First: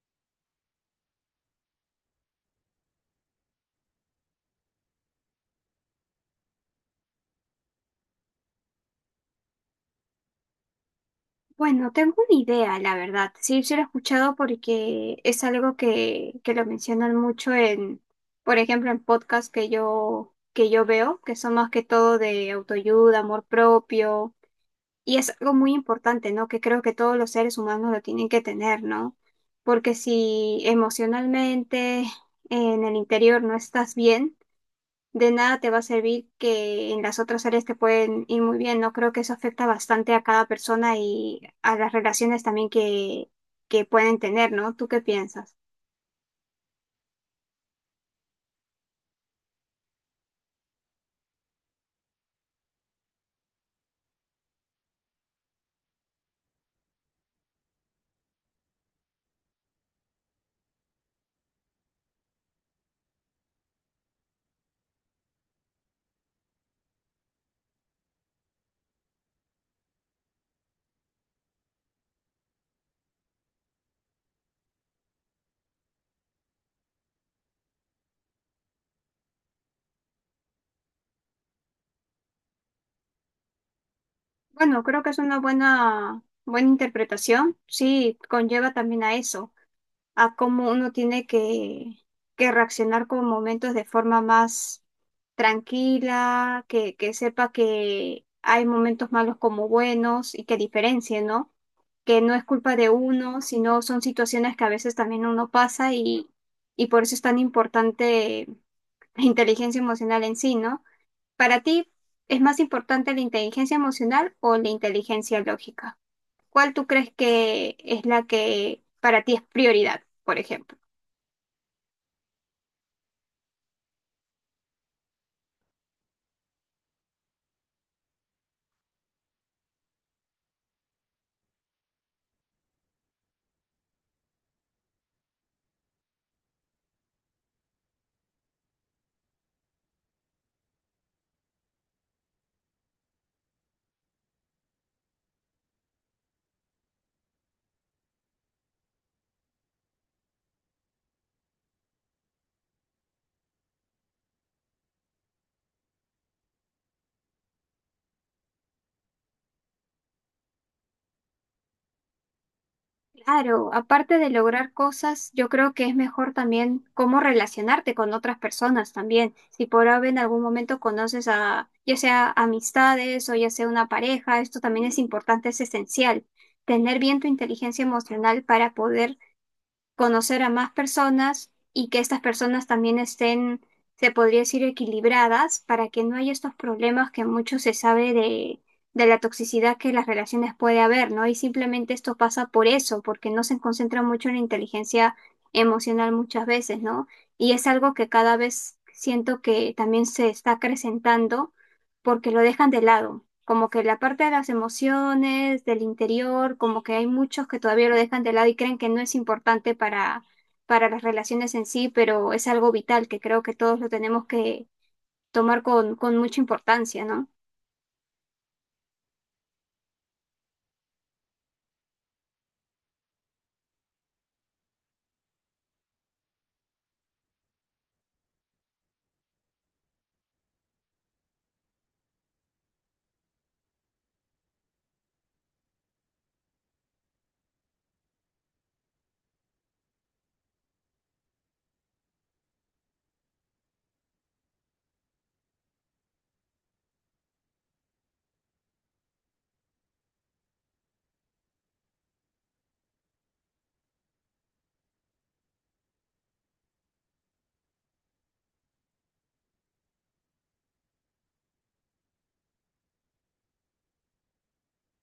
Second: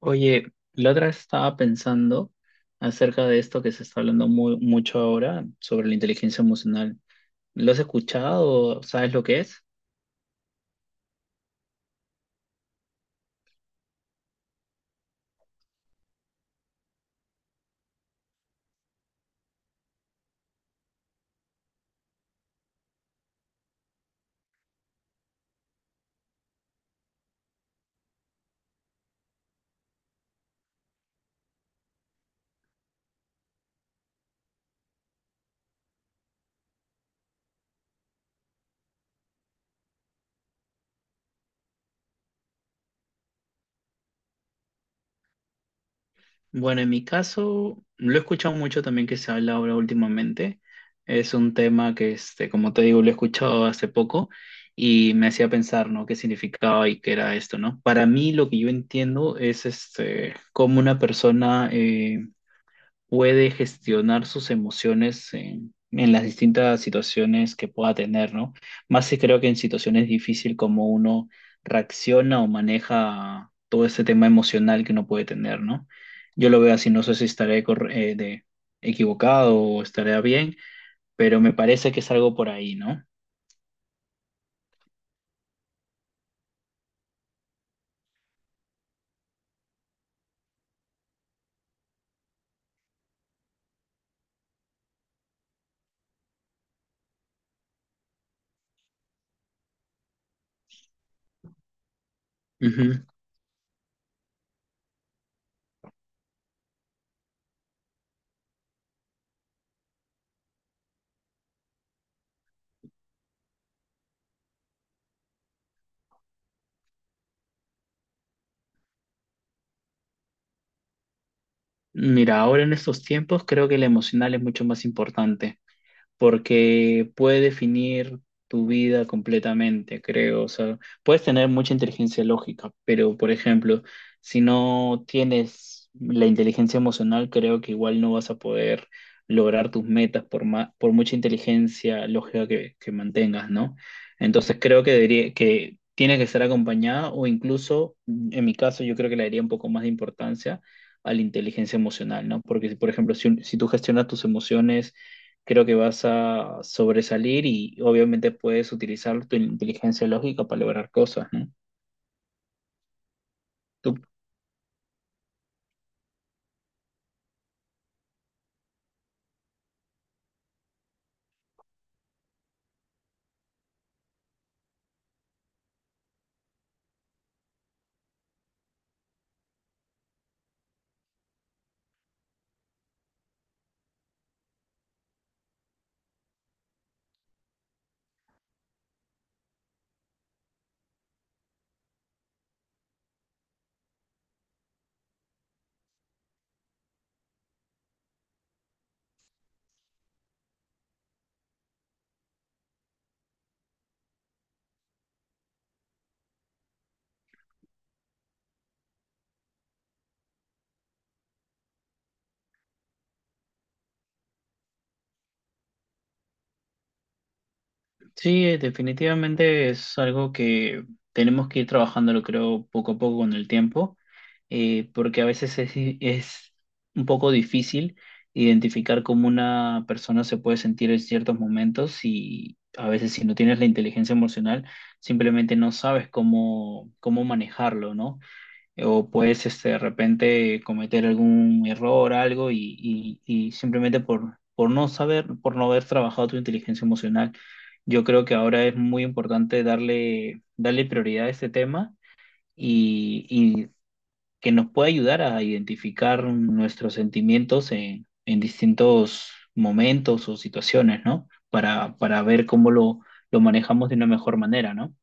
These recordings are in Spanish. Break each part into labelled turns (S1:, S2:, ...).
S1: Oye, la otra vez estaba pensando acerca de esto que se está hablando mucho ahora sobre la inteligencia emocional. ¿Lo has escuchado? ¿Sabes lo que es?
S2: Bueno, tengo una idea, la verdad. Sí, sí lo he escuchado porque es algo que lo mencionan mucho en, por ejemplo, en podcasts que yo veo, que son más que todo de autoayuda, amor propio. Y es algo muy importante, ¿no? Que creo que todos los seres humanos lo tienen que tener, ¿no? Porque si emocionalmente en el interior no estás bien, de nada te va a servir que en las otras áreas te pueden ir muy bien, ¿no? Creo que eso afecta bastante a cada persona y a las relaciones también que pueden tener, ¿no? ¿Tú qué piensas?
S1: Bueno, en mi caso, lo he escuchado mucho también que se habla ahora últimamente. Es un tema que, como te digo, lo he escuchado hace poco y me hacía pensar, ¿no? ¿Qué significaba y qué era esto? ¿No? Para mí, lo que yo entiendo es, cómo una persona puede gestionar sus emociones en las distintas situaciones que pueda tener, ¿no? Más si creo que en situaciones difíciles como uno reacciona o maneja todo este tema emocional que uno puede tener, ¿no? Yo lo veo así, no sé si equivocado o estaré bien, pero me parece que es algo por ahí, ¿no?
S2: Bueno, creo que es una buena, buena interpretación. Sí, conlleva también a eso, a cómo uno tiene que reaccionar con momentos de forma más tranquila, que sepa que hay momentos malos como buenos y que diferencie, ¿no? Que no es culpa de
S1: Ujú.
S2: uno, sino son situaciones que a veces también uno pasa, y por eso es tan importante la inteligencia emocional en sí, ¿no? Para ti, ¿es más importante la inteligencia emocional o la inteligencia lógica? ¿Cuál tú crees que es la que para ti es prioridad, por ejemplo?
S1: Mira, ahora en estos tiempos creo que el emocional es mucho más importante, porque puede definir tu vida completamente, creo. O sea, puedes tener mucha inteligencia lógica, pero por ejemplo, si no tienes la inteligencia emocional, creo que igual no vas a poder lograr tus metas por por mucha inteligencia lógica que, mantengas, ¿no? Entonces creo que que tiene que estar acompañada o incluso, en mi caso, yo creo que le daría un poco más de importancia a la inteligencia emocional, ¿no? Porque, si, por ejemplo, si tú gestionas tus emociones, creo que vas a sobresalir y obviamente puedes utilizar tu inteligencia lógica para lograr cosas, ¿no?
S2: Claro,
S1: Tú...
S2: aparte de lograr cosas, yo creo que es mejor también cómo relacionarte con otras personas también. Si por ahora en algún momento conoces a, ya sea amistades o ya sea una pareja, esto también es importante, es esencial. Tener bien tu inteligencia emocional para poder conocer a más personas y que estas personas también estén, se podría decir, equilibradas para que no haya estos problemas que mucho se sabe de la toxicidad que las relaciones puede haber, ¿no? Y simplemente esto pasa por eso, porque no se concentra mucho en la inteligencia emocional muchas veces, ¿no? Y es algo que cada vez siento que también se está acrecentando porque lo dejan de lado. Como que la parte de las emociones, del interior, como que hay muchos que todavía lo dejan de lado y creen que no es importante para las relaciones en sí, pero es algo vital que creo que todos lo tenemos que tomar con mucha importancia, ¿no?
S1: sí, definitivamente es algo que tenemos que ir trabajándolo, creo, poco a poco con el tiempo, porque a veces es un poco difícil identificar cómo una persona se puede sentir en ciertos momentos, y a veces si no tienes la inteligencia emocional, simplemente no sabes cómo manejarlo, ¿no? O puedes de repente cometer algún error, algo, y simplemente por no saber, por no haber trabajado tu inteligencia emocional. Yo creo que ahora es muy importante darle prioridad a este tema y que nos pueda ayudar a identificar nuestros sentimientos en distintos momentos o situaciones, ¿no? Para ver lo manejamos de una mejor manera, ¿no?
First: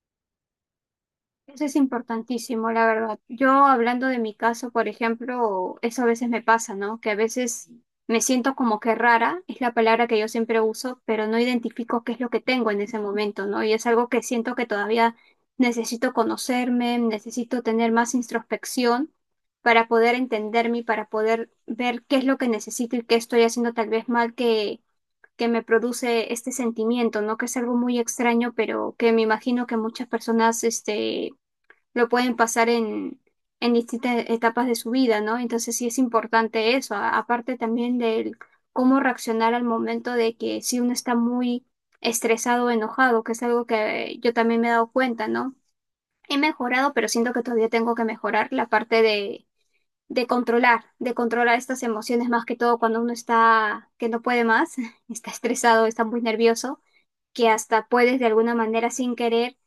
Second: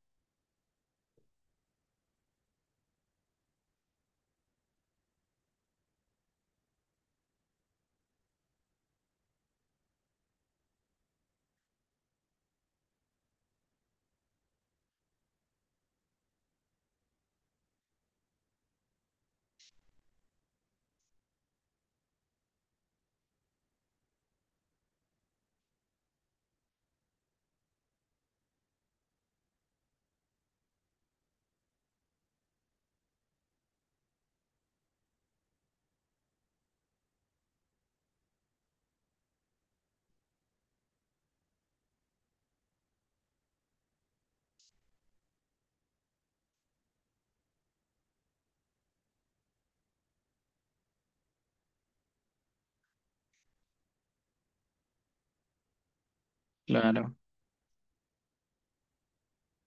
S2: Eso es importantísimo, la verdad. Yo hablando de mi caso, por ejemplo, eso a veces me pasa, ¿no? Que a veces me siento como que rara, es la palabra que yo siempre uso, pero no identifico qué es lo que tengo en ese momento, ¿no? Y es algo que siento que todavía necesito conocerme, necesito tener más introspección para poder entenderme y para poder ver qué es lo que necesito y qué estoy haciendo tal vez mal que me produce este sentimiento, ¿no? Que es algo muy extraño, pero que me imagino que muchas personas, este, lo pueden pasar en distintas etapas de su vida, ¿no? Entonces sí es importante eso, a- aparte también del cómo reaccionar al momento de que si uno está muy estresado o enojado, que es algo que yo también me he dado cuenta, ¿no? He mejorado, pero siento que todavía tengo que mejorar la parte de controlar estas emociones más que todo cuando uno está, que no puede más, está estresado, está muy nervioso,
S1: Claro.
S2: que hasta puedes de alguna manera sin querer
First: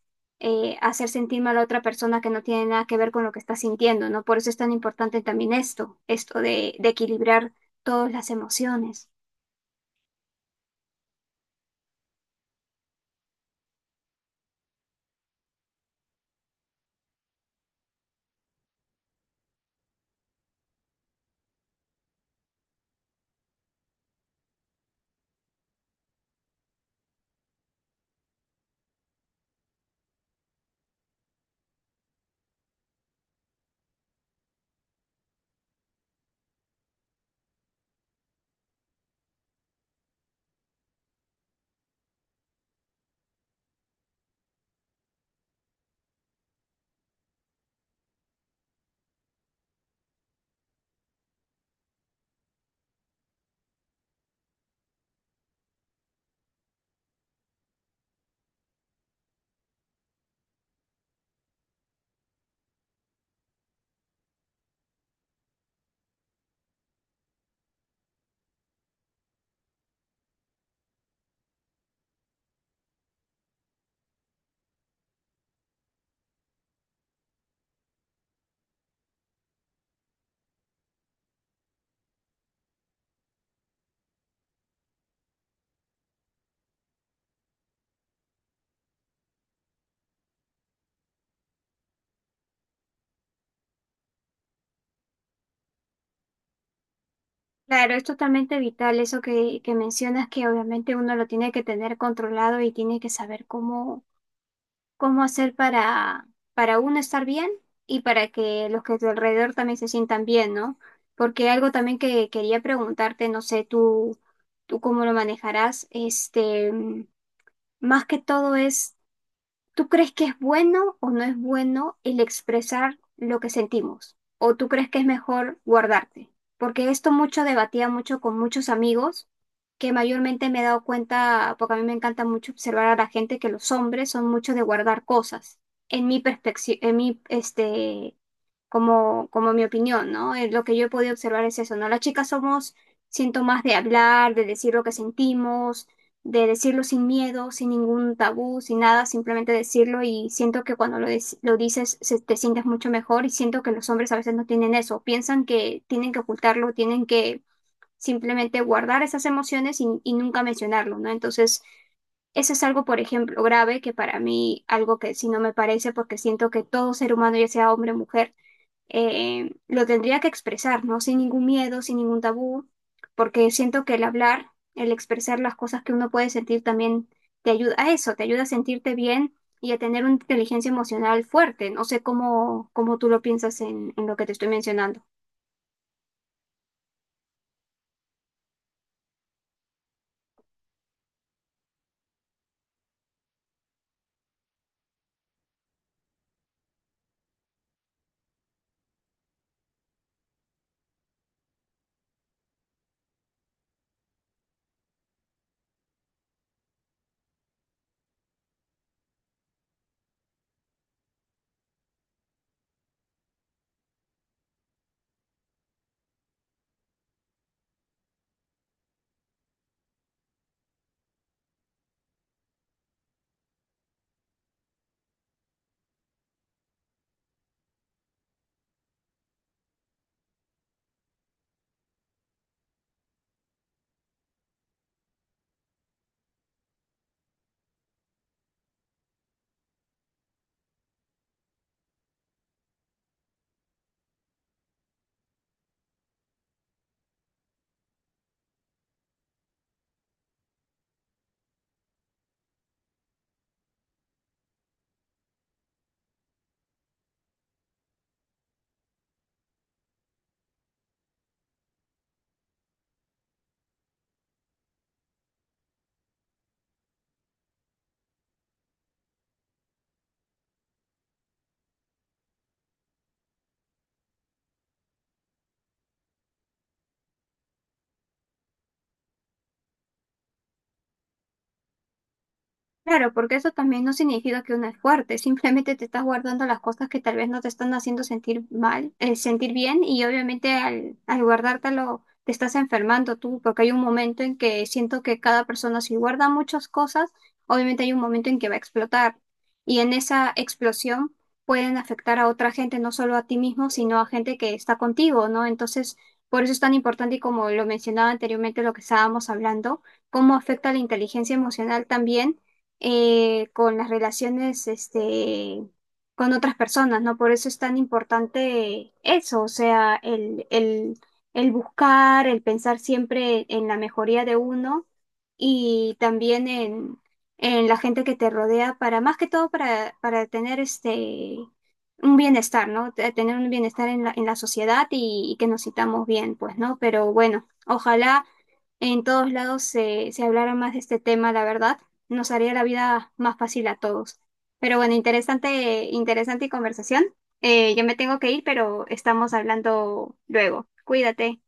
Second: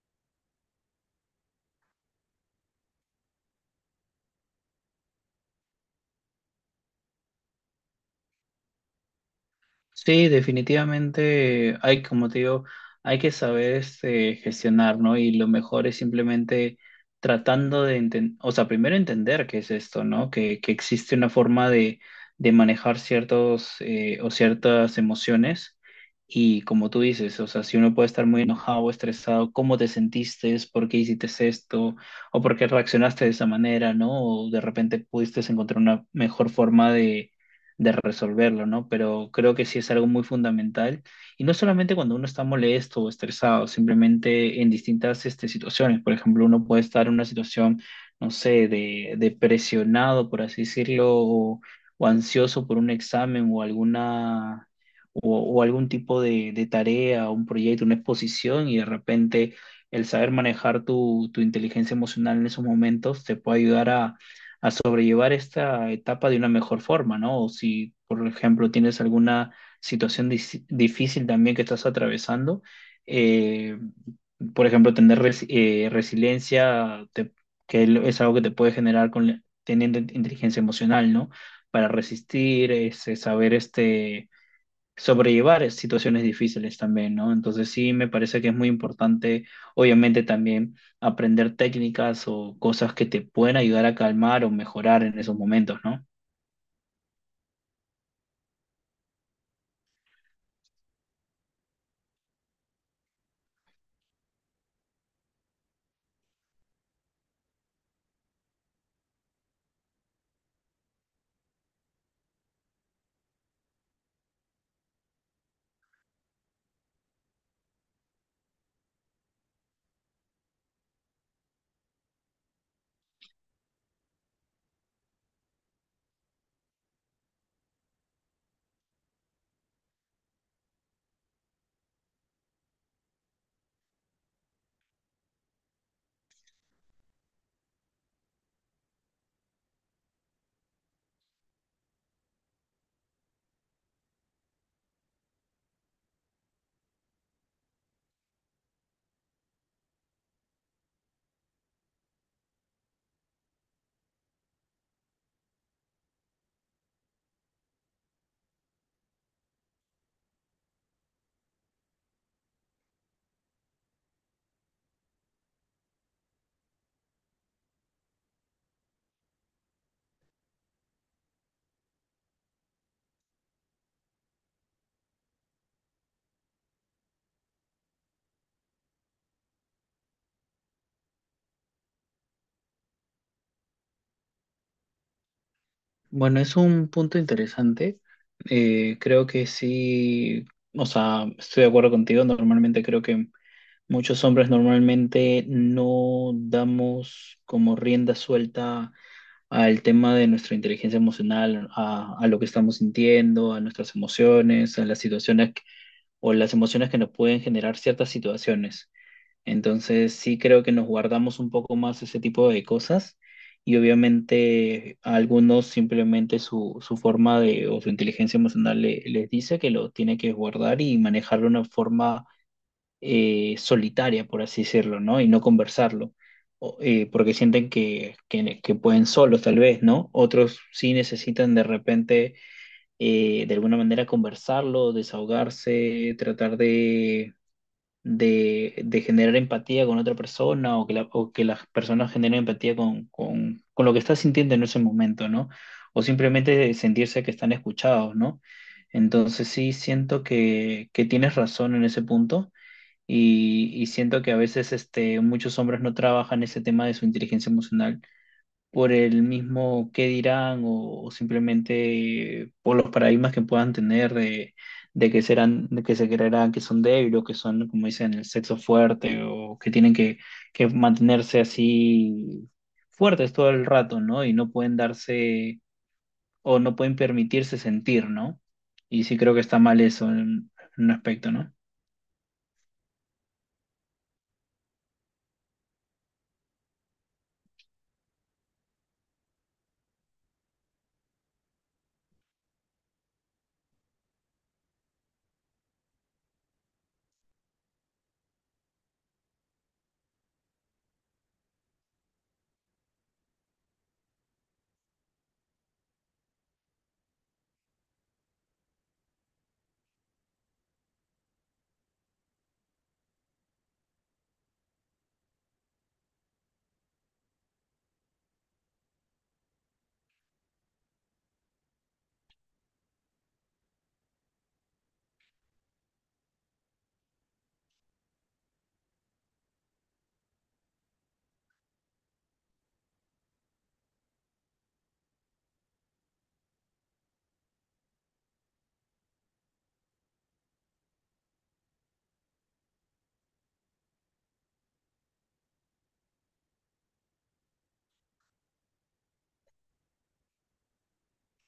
S2: hacer sentir mal a otra persona que no tiene nada que ver con lo que está sintiendo, ¿no? Por eso es tan importante también esto de equilibrar todas las emociones.
S1: Sí, definitivamente hay, como te digo, hay que saber gestionar, ¿no? Y lo mejor es simplemente tratando de entender, o sea, primero entender qué es esto, ¿no? Que existe una forma de manejar ciertos o ciertas emociones. Y como tú dices, o sea, si uno puede estar muy enojado o estresado, ¿cómo te sentiste? ¿Por qué hiciste esto? ¿O por qué reaccionaste de esa manera? ¿No? O de repente pudiste encontrar una mejor forma de resolverlo, ¿no? Pero creo que sí es algo muy fundamental. Y no solamente cuando uno está molesto o estresado, simplemente en distintas situaciones. Por ejemplo, uno puede estar en una situación, no sé, de presionado, por así decirlo, o ansioso por un examen o alguna... O, o algún tipo de tarea, un proyecto, una exposición, y de repente el saber manejar tu inteligencia emocional en esos momentos te puede ayudar a sobrellevar esta etapa de una mejor forma, ¿no? O si, por ejemplo, tienes alguna situación difícil también que estás atravesando, eh, por ejemplo, tener resiliencia, es algo que te puede generar con teniendo inteligencia emocional, ¿no? Para resistir, saber sobrellevar situaciones difíciles también, ¿no? Entonces sí, me parece que es muy importante, obviamente también aprender técnicas o cosas que te pueden ayudar a calmar o mejorar en esos momentos, ¿no?
S2: Claro, es totalmente vital eso que mencionas, que obviamente uno lo tiene que tener controlado y tiene que saber cómo, cómo hacer para uno estar bien y para que los que a tu alrededor también se sientan bien, ¿no? Porque algo también que quería preguntarte, no sé, tú cómo lo manejarás, este, más que todo es, ¿tú crees que es bueno o no es bueno el expresar lo que sentimos? ¿O tú crees que es mejor guardarte? Porque esto mucho debatía mucho con muchos amigos, que mayormente me he dado cuenta, porque a mí me encanta mucho observar a la gente, que los hombres son mucho de guardar cosas. En mi perspectiva, en mi, este, como, como mi opinión, ¿no? Lo que yo he podido observar es eso, ¿no? Las chicas somos, siento más de hablar, de decir lo que sentimos, de decirlo sin miedo, sin ningún tabú, sin nada, simplemente decirlo y siento que cuando lo dices te sientes mucho mejor y siento que los hombres a veces no tienen eso, piensan que tienen que ocultarlo, tienen que simplemente guardar esas emociones y nunca mencionarlo, ¿no? Entonces... eso es algo, por ejemplo, grave, que para mí algo que si no me parece, porque siento que todo ser humano, ya sea hombre o mujer, lo tendría que expresar, ¿no? Sin ningún miedo, sin ningún tabú, porque siento que el hablar, el expresar las cosas que uno puede sentir también te ayuda a eso, te ayuda a sentirte bien y a tener una inteligencia emocional fuerte. No sé cómo, cómo tú lo piensas en lo que te estoy mencionando.
S1: Bueno, es un punto interesante. Creo que sí, o sea, estoy de acuerdo contigo. Normalmente creo que muchos hombres normalmente no damos como rienda suelta al tema de nuestra inteligencia emocional, a lo que estamos sintiendo, a nuestras emociones, a las situaciones que... o las emociones que nos pueden generar ciertas situaciones. Entonces, sí creo que nos guardamos un poco más ese tipo de cosas y obviamente a algunos simplemente su forma de o su inteligencia emocional les dice que lo tiene que guardar y manejarlo de una forma solitaria, por así decirlo, ¿no? Y no conversarlo, porque sienten que pueden solos, tal vez, ¿no? Otros sí necesitan de repente, de alguna manera, conversarlo, desahogarse, tratar de generar empatía con otra persona o o que las personas generen empatía con lo que está sintiendo en ese momento, ¿no? O simplemente sentirse que están escuchados, ¿no? Entonces sí siento que tienes razón en ese punto y siento que a veces muchos hombres no trabajan ese tema de su inteligencia emocional por el mismo qué dirán o simplemente por los paradigmas que puedan tener de que serán, de que se creerán que son débiles o que son, como dicen, el sexo fuerte o que tienen que mantenerse así fuertes todo el rato, ¿no? Y no pueden darse o no pueden permitirse sentir, ¿no? Y sí creo que está mal eso en un aspecto, ¿no?
S2: Claro, porque eso también no significa que uno es fuerte, simplemente te estás guardando las cosas que tal vez no te están haciendo sentir mal, sentir bien y obviamente al guardártelo te estás enfermando tú, porque hay un momento en que siento que cada persona si guarda muchas cosas, obviamente hay un momento en que va a explotar y en esa explosión pueden afectar a otra gente, no solo a ti mismo, sino a gente que está contigo, ¿no? Entonces, por eso es tan importante y como lo mencionaba anteriormente, lo que estábamos hablando, cómo afecta la inteligencia emocional también, con las relaciones este, con otras personas, ¿no? Por eso es tan importante eso, o sea, el buscar, el pensar siempre en la mejoría de uno y también en la gente que te rodea para, más que todo, para tener este... un bienestar, ¿no? Te- tener un bienestar en la sociedad y que nos sintamos bien, pues, ¿no? Pero bueno, ojalá en todos lados se, se hablara más de este tema, la verdad nos haría la vida más fácil a todos. Pero bueno, interesante, interesante conversación. Yo me tengo que ir, pero estamos hablando luego. Cuídate.